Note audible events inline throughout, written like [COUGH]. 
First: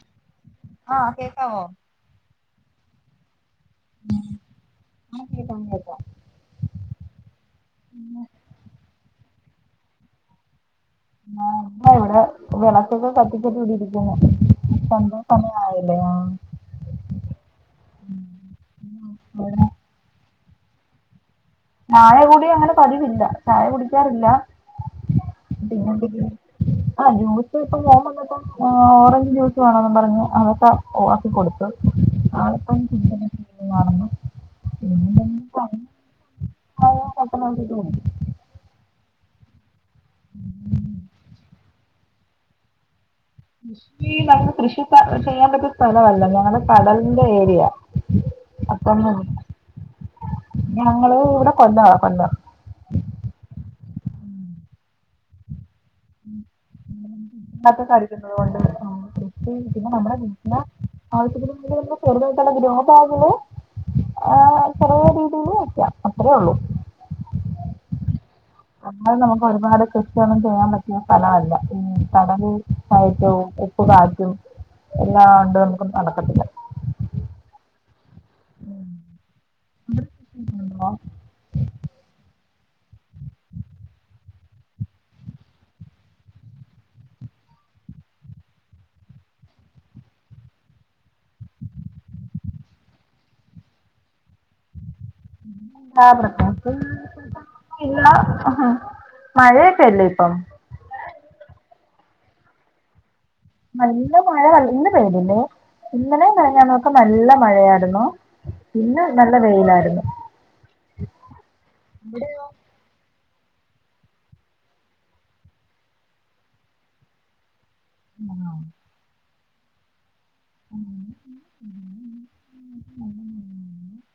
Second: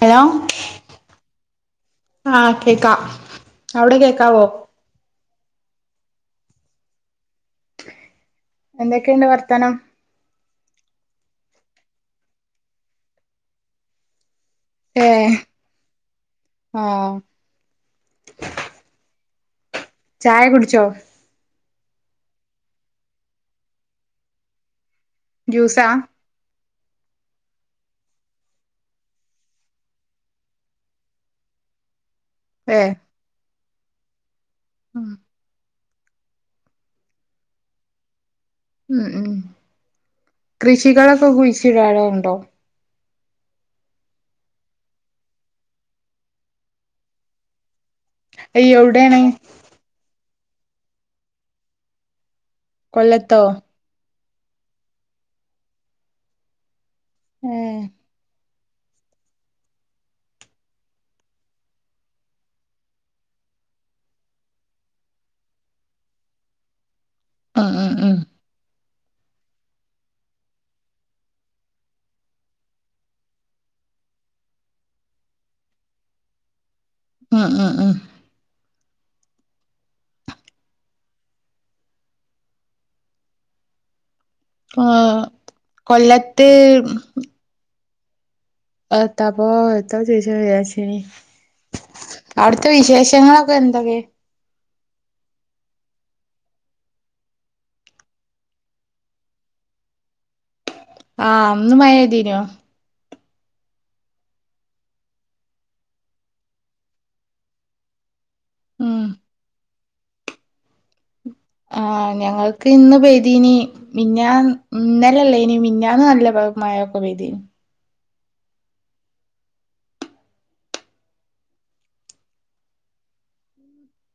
Hello ആഹ് കേക്കാവോ ആഹ് കേക്കാ അവ്ടെ കേക്കാവോ ആഹ് കേക്കാം കേക്കാം എന്തൊക്കെണ്ട് വർത്താനം ആഹ് ഇപ്പ ഇവടെ വെളക്കൊക്കെ കത്തിച്ചട്ട് ഇടിരിക്കുന്നു ഏ സന്ധ്യാ സമയായില്ലേ ആഹ് ആഹ് [UNINTELLIGIBLE] ചായ കുടിച്ചോ ചായ കൂടി അങ്ങനെ പതിവില്ല ചായ കുടിക്കാറില്ല ജ്യൂസാ പിന്നെന്തെങ്കിലും ആഹ് ജ്യൂസ് ഇപ്പൊ മോൻ വന്നപ്പോ ഓറഞ്ച് ജ്യൂസ് വേണോന്ന് പറഞ്ഞു അവൻക്ക് ആക്കി കൊടുത്തു ആള്പ്പം ഏ [UNINTELLIGIBLE] കാണുന്നു ഉം [UNINTELLIGIBLE] [UNINTELLIGIBLE] പെട്ടന്നങ് [UNINTELLIGIBLE] ഉം ഉം കൃഷികളൊക്കെ കുയ്ച്ചിടറുണ്ടോ കൃഷി നമ കൃഷി ത ചെയ്യാൻ പറ്റിയ സ്ഥലവല്ല ഞങ്ങടെ കടൽന്റേരിയ അയ്യോ അപ്പം എവിടെയാണ് ഞങ്ങള് ഇവ്ടെ കൊല്ലവ കൊല്ലം കൊല്ലത്തോ ഏ [UNINTELLIGIBLE] അടിക്കിന്നതോണ്ട് പിന്നെ നമ്മുടെ വീട്ടിന ആവശ്യത്തിന് [UNINTELLIGIBLE] ചെറ്തേട്ടല്ല ഗ്രോ ബാഗ്ല് ആഹ് ചറ്യേ രീതീല് വെക്ക അത്രേ ഉള്ളൂ ആഹ് ആഹ് ആഹ് അത് നമുക്ക് ഒരുപാട് കൃഷിയൊന്നും ചെയ്യാൻ പറ്റിയസ്ഥലവല്ല ഈ കടല് കൈറ്റോം ഉ പ്പ് കാറ്റും എല്ലാണ്ട് നമുക്ക് നടക്കത്തില്ല ആഹ് ആഹ് ആഹ് [INAUDIBLE] ആഹ് കൊല്ലത്ത് എത്താപ്പോ എത്താപ്പൊ ചോയ്ച്ച വിചാര്ച്ചീനി അവിടുത്തെ വിശേഷങ്ങളൊക്കെ എന്തൊക്കെ ആഹ് പ്രതേകിച്ചു ഇല്ല മഴയൊക്കെല്ലേ ഇപ്പം ആഹ് ഇന്ന് മയതീനോ നല്ല മഴ ഇന്ന് പെയതുല്ലേ ഇന്നലേ മിനിഞ്ഞാ നൊക്കെ നല്ല മഴയാരുന്നു പിന്ന ഉം നല്ല വെയിലാരുന്നു ആഹ് ഞങ്ങൾ ക്ക് ഇന്ന് പെയതിനി മിന്നാ ഇന്നലല്ലേ ഇനി മിന്നന്ന് നല്ല മഴക്കെ പേയ്‌തീന് ആഹ് [INAUDIBLE]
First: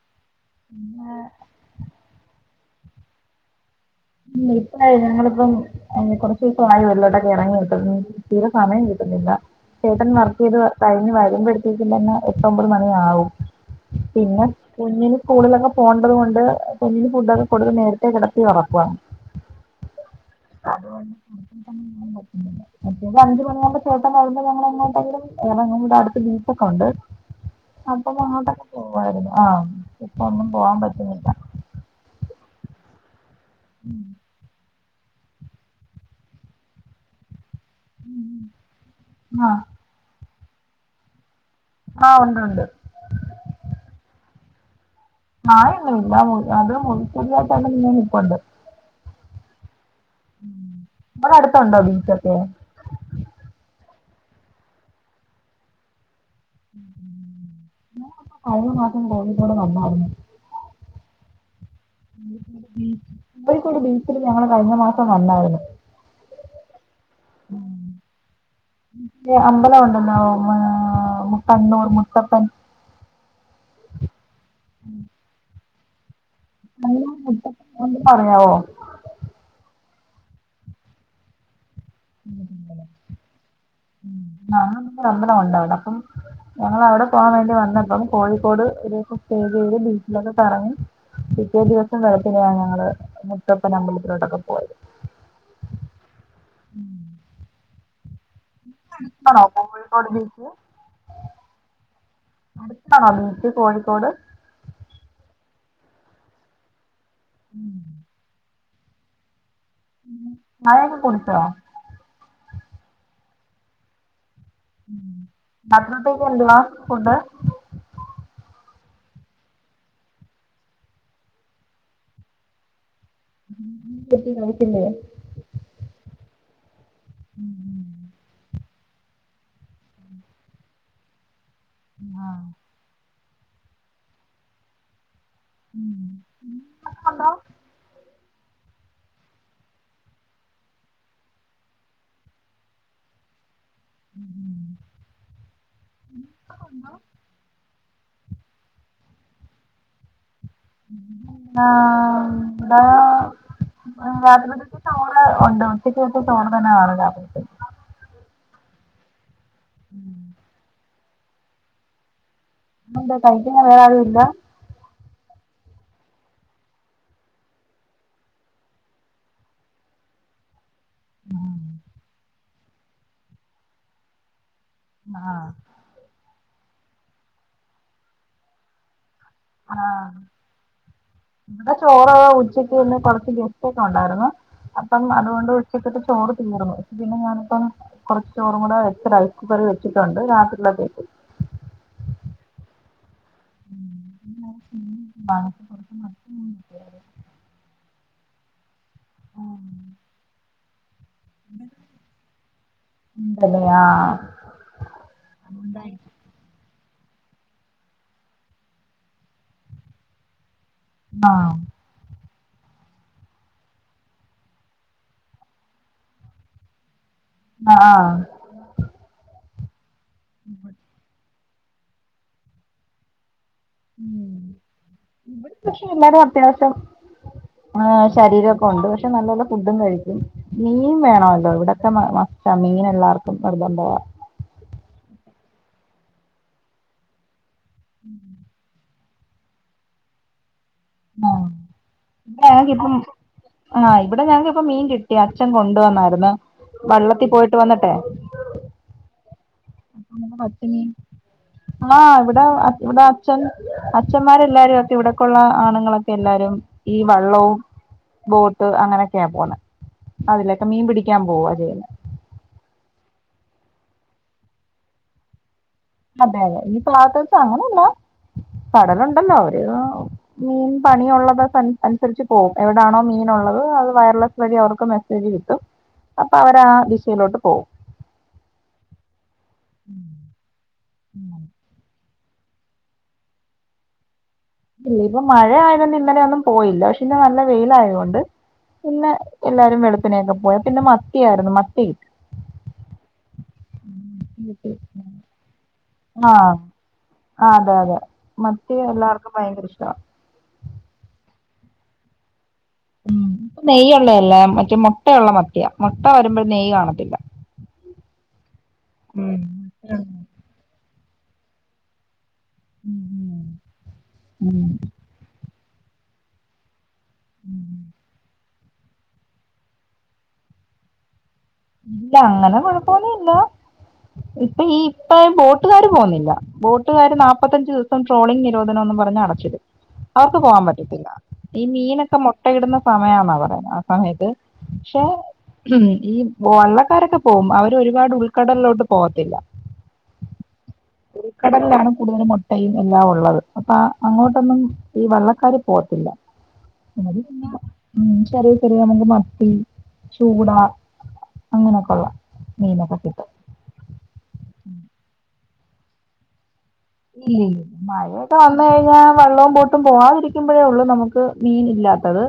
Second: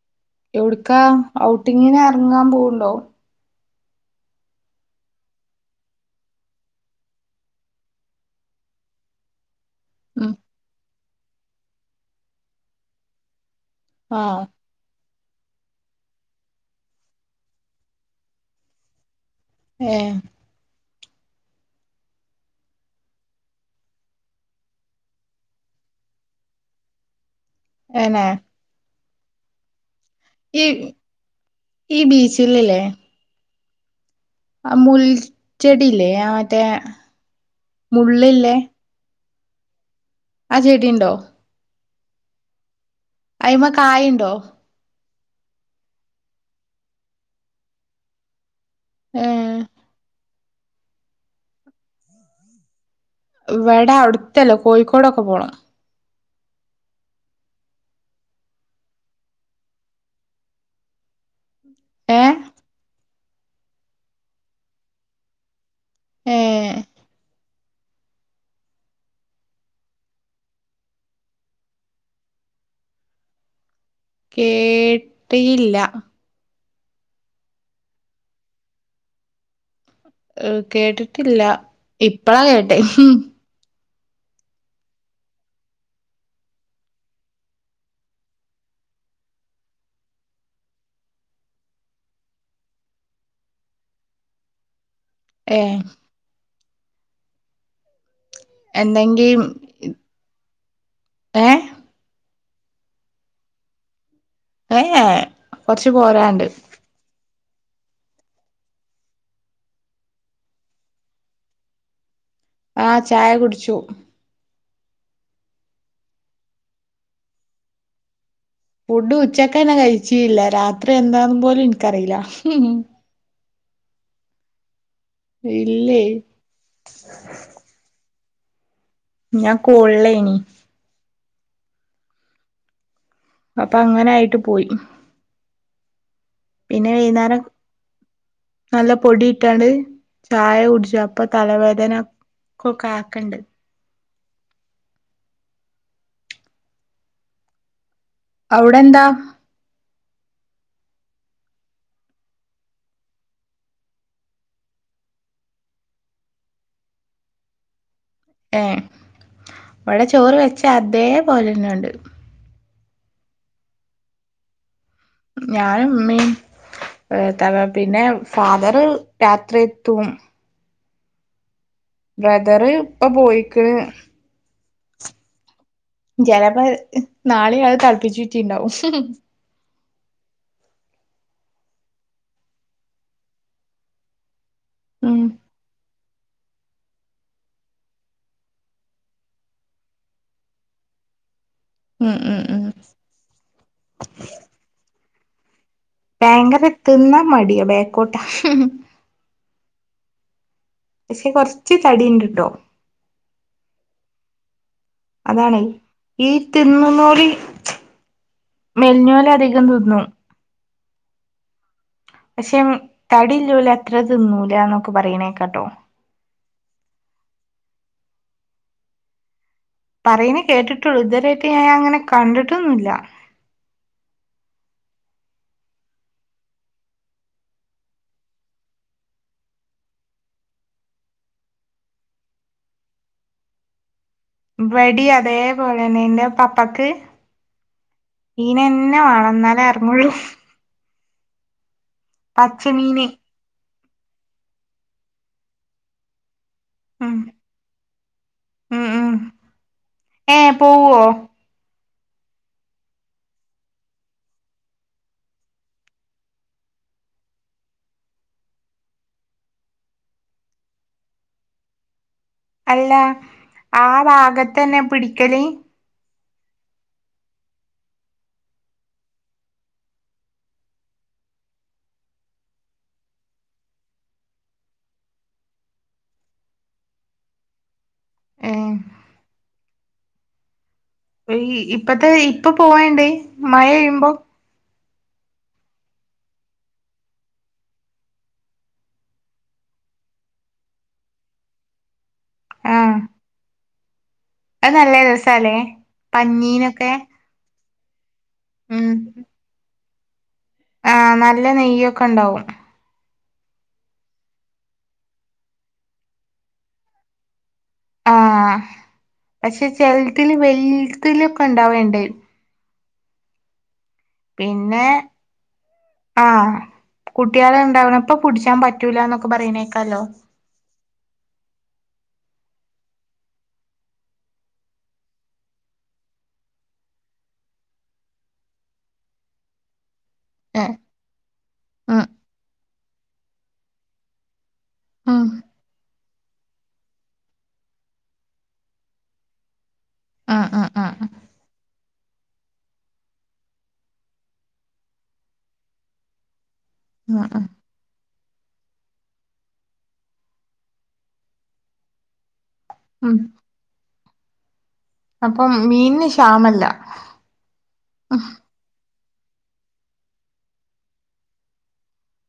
എവിടക്കാ ഇല്ല ഔട്ടിങ്ങിന എറങ്ങാൻ പോവണ്ടോ ഉം ഇപ്പായി ഞങ്ങളിപ്പം അഹ് കുറച്ചു ദിവസമായി വെളിലോ ട്ടൊക്കെ ഇറങ്ങിട്ട് തീര സമയം കിട്ടുന്നില്ല ചേട്ടൻ ഉം വർക്ക് ചെയ്ത് കഴിഞ്ഞ് വരു്പയ് തന്നെ എട്ട് ഒമ്പത് മണി യാവും ആഹ് പിന്നെ കുഞ്ഞിന് സ്കൂളിലൊക്കെ പോകേണ്ടത് കൊണ്ട് കുഞ്ഞി ഫുഡ്ക്കെ കൊട്ത്ത് നേരത്തെ കിടത്തി ഉറക്കുവാ ആഹ് അതുകൊണ്ട്ന്നെൻ [INAUDIBLE] മറ്റേത് അഞ്ചുമണിയാവുമ്പം ചേട്ടന് വരുമ്പോ ഞങ്ങൾ എങ്ങോട്ടെങ്കിലും എറങ്ങും ഇവിടെ അടുത്ത് ബീച്ചൊക്കെ ണ്ട് അപ്പൊ ഏനെ അങ്ങോട്ടൊക്കെ പോവായിരുന്നു ആഹ് ഇപ്പൊ ഒന്നും ഈ പോവാൻ പറ്റുന്നില്ല ഈ ബീച്ചിൽല്ലേ ഉം ആഹ് മുൽച്ചെടില്ലേ ആഹ് മറ്റേ മുള്ളില്ലേ ആഹ് ആഹ് ചെടിയണ്ടോ ആഹ് ഉണ്ട് ഉണ്ട് അയി്മ കായുണ്ടോ കായോന്നുംല്ല അത് മുൾ ചെടിയായിട്ടന്നെ നിൽക്കണ്ട് ആഹ് നമ്മടെ അടുത്തുണ്ടോ ബീച്ചൊക്കെ ഇവിടെ അടുത്തല്ലോ കോഴിക്കോടൊക്കെ പോണം ഉം ഞാൻ കഴിഞ്ഞ മാസം കോഴിക്കോട് വന്നായിരുന്നു ഏഹ് കോഴിക്കോട് ബീച്ചിൽ കോഴിക്കോട് ബീച്ചില് ഞങ്ങള് കഴിഞ്ഞ മാസം വന്നായിരുന്നു ഏഹ് ഉം പിന്നെ അമ്പലം ഉണ്ടല്ലോ മ ആഹ് കണ്ണൂർ മുത്തപ്പൻ കേട്ടീല്ല [UNINTELLIGIBLE] ഒന്ന് പറയാവോ കേട്ടിട്ടില്ല ഇപ്പളാ കേട്ടെ [UNINTELLIGIBLE] [UNINTELLIGIBLE] ഉണ്ട അവിടപ്പം ഞങ്ങള് അവിടെ പോകാൻ വേണ്ടി വന്നപ്പം കോഴിക്കോട് ഒരു ദിവസം സ്റ്റേ ചെയ്ത് ബീച്ചിലൊക്കെ കറങ്ങി പിറ്റേ ദിവസം വെളുപ്പിനെയാണ് ഞങ്ങള് മുത്തപ്പൻ അമ്പലത്തിലോട്ടൊക്കെ പോയത് ഏഹ് ഉം നിങ്ങക്ക് എന്തെങ്കി അടുത്താണോ കോഴിക്കോട് ബീച്ച് ഏ അടുത്താണോ ബീച്ച് കോഴിക്കോട് ഏഹ്യേ കൊറച്ച് പോരാണ്ട് ഉം ചായയൊക്കെ കുടിച്ചോ ആഹ് ചായ കുടിച്ചു രാത്രി ന് എന്തുവാ ഫുണ്ട് ഫുഡ് ഉച്ചക്കന്നെ കഴിച്ചില്ല രാത്രി എന്താന്ന് പോലും എനിക്കറിയില്ല ഹ്മ് മ് [UNINTELLIGIBLE] ഇല്ലയ് ഉം ഞാൻ കോള്ളേയിനി ആഹ് അപ്പൊ അങ്ങനെ ആയിട്ട് പോയി ഉം പിന്നെ വൈകുന്നേരം നല്ല പൊടി ഇട്ടാണ്ട് ചായ കുടിച്ചു അപ്പൊ തലവേദന കൊക്കാക്കണ്ട് ഉം അവിടെന്താ ആഹ് ആഹ് രാത്രിയിലേക്ക് ചോറ് ഉണ്ട് ഉച്ചയ്ക്ക് വെച്ച ചോറ് തന്നെ കാണും രാത്രിയിൽത്തേക്ക് ഏഹ് വിടെ ചോറ് വെച്ച അതേപോലെന്നെയുണ്ട് അതെന്താ കഴിക്കാൻ വേറെ ആരും ഇല്ല ഞാനുംമ്മീം ഏഹ് തവാ പിന്നെ ഫാദറ് രാത്രി എത്തും ആഹ് ബ്രദറ് ഇപ്പൊ പോയിക്ക്ണ് ആഹ് ജലപ്പോ നാളെയ് അത് തെളപ്പിച്ചൂറ്റിട്ടിണ്ടാവും ഹി ഹ് ആഹ് ഇവിടെ ചോറ് ഉച്ചയ്ക്ക് പിന്നെ കൊറച്ച് ഗെസ്റ്റ് ഒക്കെ ഉണ്ടായിരുന്ന്‌ അപ്പം ഉം അതുകൊണ്ട് ഉച്ചക്കത്തെ ചോറ് തീർന്നു പ പിന്നെ ഞാനിപ്പം കുറച്ച് ചോറും കൂടെ വച്ച് റൈസ് കുക്കറിൽ വെച്ചിട്ടുണ്ട് അത് രാത്രിയിൽത്തേക്ക് ഉം ഉം ഉം ഉം പിന്നെ എന്തുവാ ഭയങ്കര തിന്നാ മടിയോ ബേക്കോട്ടാ ആഹ് പക്ഷെ കൊറച്ച് തടിയിണ്ട്ട്ടോ ഉണ്ടല്ലേ ആഹ് അതാണ് ഈ തിന്നുന്നോലി മെൽഞ്ഞോല് അധികം തിന്നും ആഹ് പക്ഷെ തടില്ലോല് അത്ര തിന്നൂല എന്നൊക്കെ പറയണേകേക്കാട്ടോ ആഹ് ആഹ് പറയുന്നേ കേട്ടിട്ടുള്ളു ഇതുവരായിട്ട് ഞാൻ അങ്ങനെ കണ്ടിട്ടൊന്നില്ല [INAUDIBLE] കൃഷി എല്ലരും അത്യാശം ആഹ് ശരീരമൊക്കെ ഉണ്ട് പക്ഷെ നല്ലല്ല ഫുഡും കഴിക്കും മീൻ വേണമല്ലോ ഇവിടെക്കെ മസ് മീൻ എല്ലാവർക്കും നിർബന്താ വെടി അതേപോലെന്നെ എന്റെ പപ്പക്ക് മീനെന്നെ വേണം എന്നാലേ അറങ്ങള്ളൂ ആഹ് പച്ചമീന് [UNINTELLIGIBLE] ആഹ് ഇവിടെ ഞങ്ങക്കിപ്പ മീൻ കിട്ടി അച്ഛൻ കൊണ്ട് വന്നായിരുന്നു ഉം വെള്ളത്തിൽ പോയിട്ട് വന്നിട്ടെ ഉം ഉം ഏ അച്ഛന് പോവോ ആഹ് ഇവിടെ ഇവിടെ അച്ഛൻ അച്ന്മാരെല്ലാരും ഒക്കെ ഇവിടക്കുള്ള ആണുങ്ങളൊക്കെ എല്ലാരും ഈ വള്ളവും ബോട്ട് അങ്ങനെയൊക്കെയാ പോണെ അതിലൊക്കെ മീൻ പിടിക്കാൻ പോവ ചെയ്യണേ അല്ല ആഹ് ഭാഗത്തന്നെ പിടിക്കല് അതെ അതെ ഈ ഭാഗത്ത് അങ്ങനെയല്ല കടലുണ്ടല്ലോ ഒരുര് മീൻ പണിയുള്ളത് അനുസരിച്ച് പോകും എവിടാണോ മീൻ ഉള്ളത് അത് വയർലെസ് വഴി അവർക്ക് ഗതി കിട്ടും അപ്പൊ അവർ ആ ദിശയിലോട്ട് പോവും ഏ ഈ ഇപ്പത്തെ ഇപ്പൊ പോവണ്ടേ മഴ പെയ്യുമ്പോൾ ഇല്ല ഇപ്പൊ മഴ ആയതൊണ്ട് ഇന്നലെ ഒന്നും പോയില്ല പക്ഷെ ഇന്ന നല്ല വെയില ആയോണ്ട് പിന്നെ എല്ലാരും വെളുപ്പിനേക്കെ പോയി പിന്നെ മത്തിയായിരുന്നു മത്തി ആഹ് കിട്ടി അത് നല്ല രസാലേ ആഹ് പന്നീനൊക്കെ ആഹ് അതെ അതെ മത്തി എല്ലാവർക്കും ഭയങ്കര ഇഷ്ടാ ആഹ് നല്ല നെയ്യൊക്കെ ഉണ്ടാവും ഉം ഇപ്പ നെയ്യള്ളതല്ലേ മറ്റേ മുട്ടയുള്ള മത്തിയ മുട്ട വരുമ്പോൾ നെയ്യ് കാണത്തില്ല ആഹ് ഉം പക്ഷെ ചിലത്തിൽ വെലുത്തിക്കെ ഉണ്ടാവേണ്ട ഉം ഉം പിന്നെ ആ കുട്ടികള ഉണ്ടാവുന്നപ്പോ പിടിച്ചാൻ പറ്റ പറ്റുലാന്നൊക്കെ പറയുന്നേക്കാലോ ഇല്ല അങ്ങനെ കൊഴപ്പന്നില്ല ഇപ്പൊ ഈ ഇപ്പ ബോട്ടുകാര് പോന്നില്ല ബോട്ടുകാര് നാപ്പത്തഞ്ച് ദിവസം ട്രോളിംഗ് നിരോധനോന്ന് പറഞ്ഞ്ടച്ചിടും അവർക്ക് പോവാൻ ഏഹ് പറ്റത്തില്ല ഈ ഉം മീനൊക്കെ മുട്ടയിടുന്ന സമയെന്നാ പറയുന്നത് ആ സമയത്ത് പക്ഷേ ഉം ഈ വള്ളക്കാരൊക്കെ പോവും അവര് ഒരുപാട് ഉൾക്കടലിലോട്ട് പോകത്തില്ല ആഹ് ആഹ് ആഹ് ഉൾക്കടലിലാണ് കൂടുതലും മുട്ടയും എല്ലാം ഉള്ളത് അപ്പ അങ്ങോട്ടൊന്നും ഈ വള്ളക്കാര് പോത്തില്ല ആഹ് ഉം ചെറിയ ചെറിയ നമുക്ക് മത്തി ചൂട അങ്ങനെയൊക്കെയുള്ളേ മീനോക്കെ ഉം കിട്ടും അപ്പം മീനിന് ക്ഷാമല്ല ഇല്ല ഇല്ലില്ല മഴ കഴിഞ്ഞാൽ വെള്ളവും ബോട്ടും പോകാതിരിക്കുമ്പോഴേ ഉള്ളു നമുക്ക് മീൻ ഇല്ലാത്തത്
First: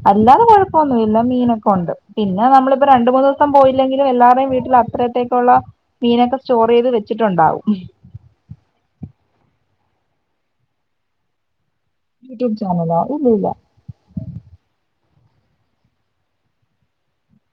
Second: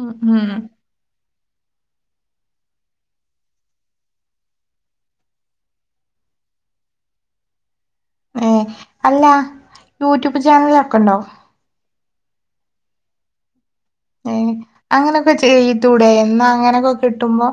ഉം അല്ലാതെ ഉം കുഴപ്പം ല്ല മീനൊക്കെ ഉണ്ട് പിന്നെ നമ്മളിപ്പോ രണ്ടു മൂന്ന്ദിവസം പോയില്ലെങ്കിലും എല്ലാവരുയും വീട്ടിൽ അത്രത്തേക്കുള്ള മീനൊക്കെ സ്റ്റോർ ചെയ്ത് വെച്ചിട്ടുണ്ടാവും ഏഹ് അല്ല യൂട്യൂബ് ചാനലൊക്കെ ഉണ്ടോ യൂട്യൂബ് ചാനലോ ഇല്ലല്ലാ ഏഹ് അങ്ങനൊക്കെ ചെയത്തൂടെ എന്ന അങ്ങനെയൊക്കെ കിട്ടുമ്പോ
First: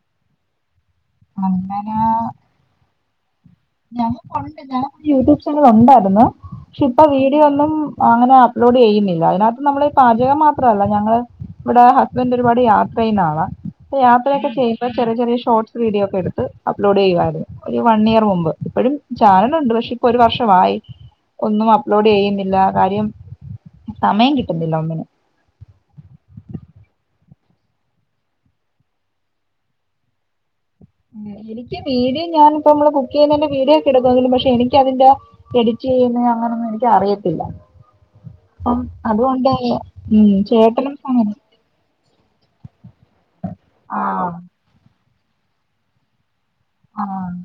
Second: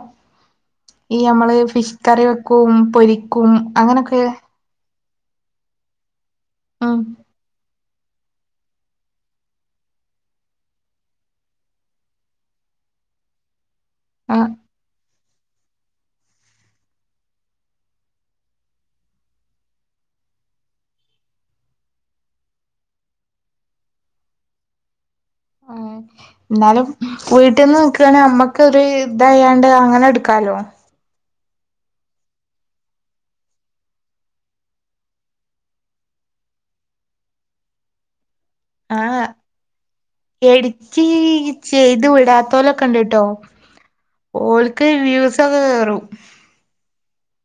ഈ നമ്മള് ഫിഷ് അങ്ങനെ കറി വെക്കും പൊരിക്കും അങ്ങനൊക്കെ ഞങ്ങൾക്ക് പണ്ട് ഞങ്ങൾക്ക് യൂട്യൂബ് ചാനൽ ഉണ്ടായിരുന്നു പക്ഷെ ഉം ഇപ്പൊ വീഡിയോ ഒന്നും അങ്ങനെ അപ്ലോഡ് ചെയ്യുന്നില്ല അതിനകത്ത് നമ്മൾ ഈ പാചകം മാത്രമല്ല ഞങ്ങള് ഇവിടെ ഹസ്ബൻറ് ഒരുപാട് യാത്ര ചെയ്യുന്നാളാ ഇപ്പ ആ യാത്രയൊക്കെ ചെയ്യുമ്പോ ചെറിയ ചെറിയ ഷോർട്സ് വീഡിയോ ഒക്കെ എടുത്ത് അപ്ലോഡ് ചെയ്യുവായിരുന്നു ഒരു വൺ ഇയർ മുമ്പ് ഇപ്പഴും ചാനലുണ്ട് പക്ഷേ ഇപ്പൊ ഒരു വർഷമായി ഒന്നും അപ്ലോഡ് ചെയ്യുന്നില്ല കാര്യം സമയം കിട്ടുന്നില്ല ഒന്നിനും ആഹ് എന്നാലും വീട്ടിൽന്ന് നിക്കുയാണെ നമ്മക്കൊരു ഇതായാണ്ട് അങ്ങനെ എടുക്കാലോ എനിക്ക് വീഡിയോ ഞാൻ ഇപ്പോ നമ്മള് കുക്ക് ചെയ്യുന്നതിൻ്റ വീഡിയോ ഒക്കെ എടുക്കങ്കിലും പക്ഷെ എനിക്ക് അതിന്റെ എഡിറ്റ് ചെയ്യുന്ന അങ്ങനെയൊന്നും എനിക്ക് അറിയത്തില്ല അപ്പം ആ അതുകൊണ്ട് ഉം ചേട്ടനും എഡിറ്റ് സമ ചെയ്ത് വിടാത്തോലൊക്കെ ഉണ്ട്ട്ടോ ആഹ് ഓലക്ക് വ്യൂസൊക്കെ കയറും ആഹ്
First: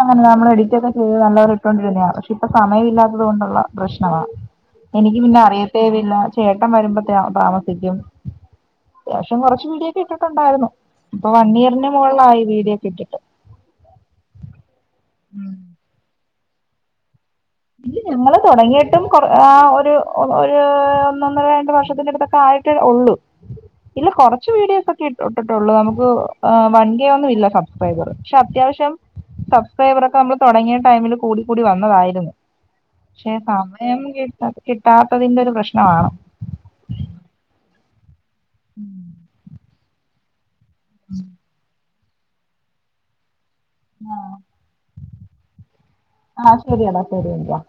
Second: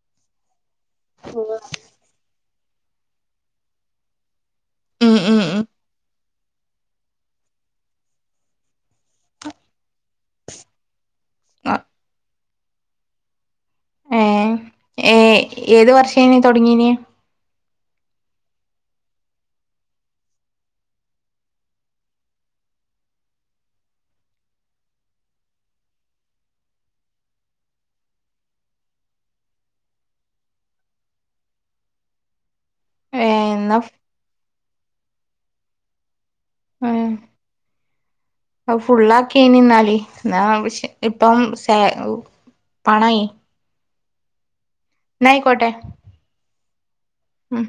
അങ്ങനെ നമ്മൾ എഡിറ്റ് ഒക്കെ ചെയ്ത് നല്ലപോലെ ഇട്ടുകൊണ്ടിരുന്നെയ പക്ഷേ ഇപ്പൊ സമയില്ലാത്തത് കൊണ്ടുള്ള പ്രശ്നമാണ് ഉം എനിക്ക് പിന്നെ ഉം ഉം അറിയത്തേവില്ല ചേട്ടൻ വരുമ്പോ താമസിക്കും അത്യാശ്യം കുറച്ച് വീഡിയോക്കെ ഇട്ടിട്ടുണ്ടായിരുന്നു ഇപ്പൊ വൺ ആ, ഇയറിന് മുകളിലായി വീഡിയോക്കെ ഇട്ടിട്ട് ഏ ഏ ഉം ഏത് വർഷേന തുടങ്ങീന ഇത് ഞങ്ങള് തുടങ്ങിയിട്ടും ഒരു ഒരു ഒന്നൊന്നര രണ്ട് വർഷത്തിന്റെ അടുത്തൊക്കെ ആയി ഉള്ളൂ ഇല്ല കുറച്ച് വീഡിയോസ് ഒക്കെ ഇട്ടിട്ടുള്ളൂ നമുക്ക് വൺകെ ഒന്നും ഇല്ല സബ്സ്ക്രൈബർ പക്ഷെ അത്യാവശ്യം സബ്സ്ക്രൈബറൊക്കെ നമ്മൾ തുടങ്ങിയ ടൈമിൽ കൂടി കൂടി വന്നതായിരുന്നു ഏ പക്ഷെ എന്നാ സമയം കിട്ട കിട്ടാത്തതിന്റെ ഒരു പ്രശ്നമാണ് ഉം. ഫുള്ള് ആക്കിനി നിന്നാലി എന്നാ ഇപ്പം പണായി ആഹ് എന്ന ആയിക്കോട്ടെ ആഹ് ശരിയട ശരി എന്നാ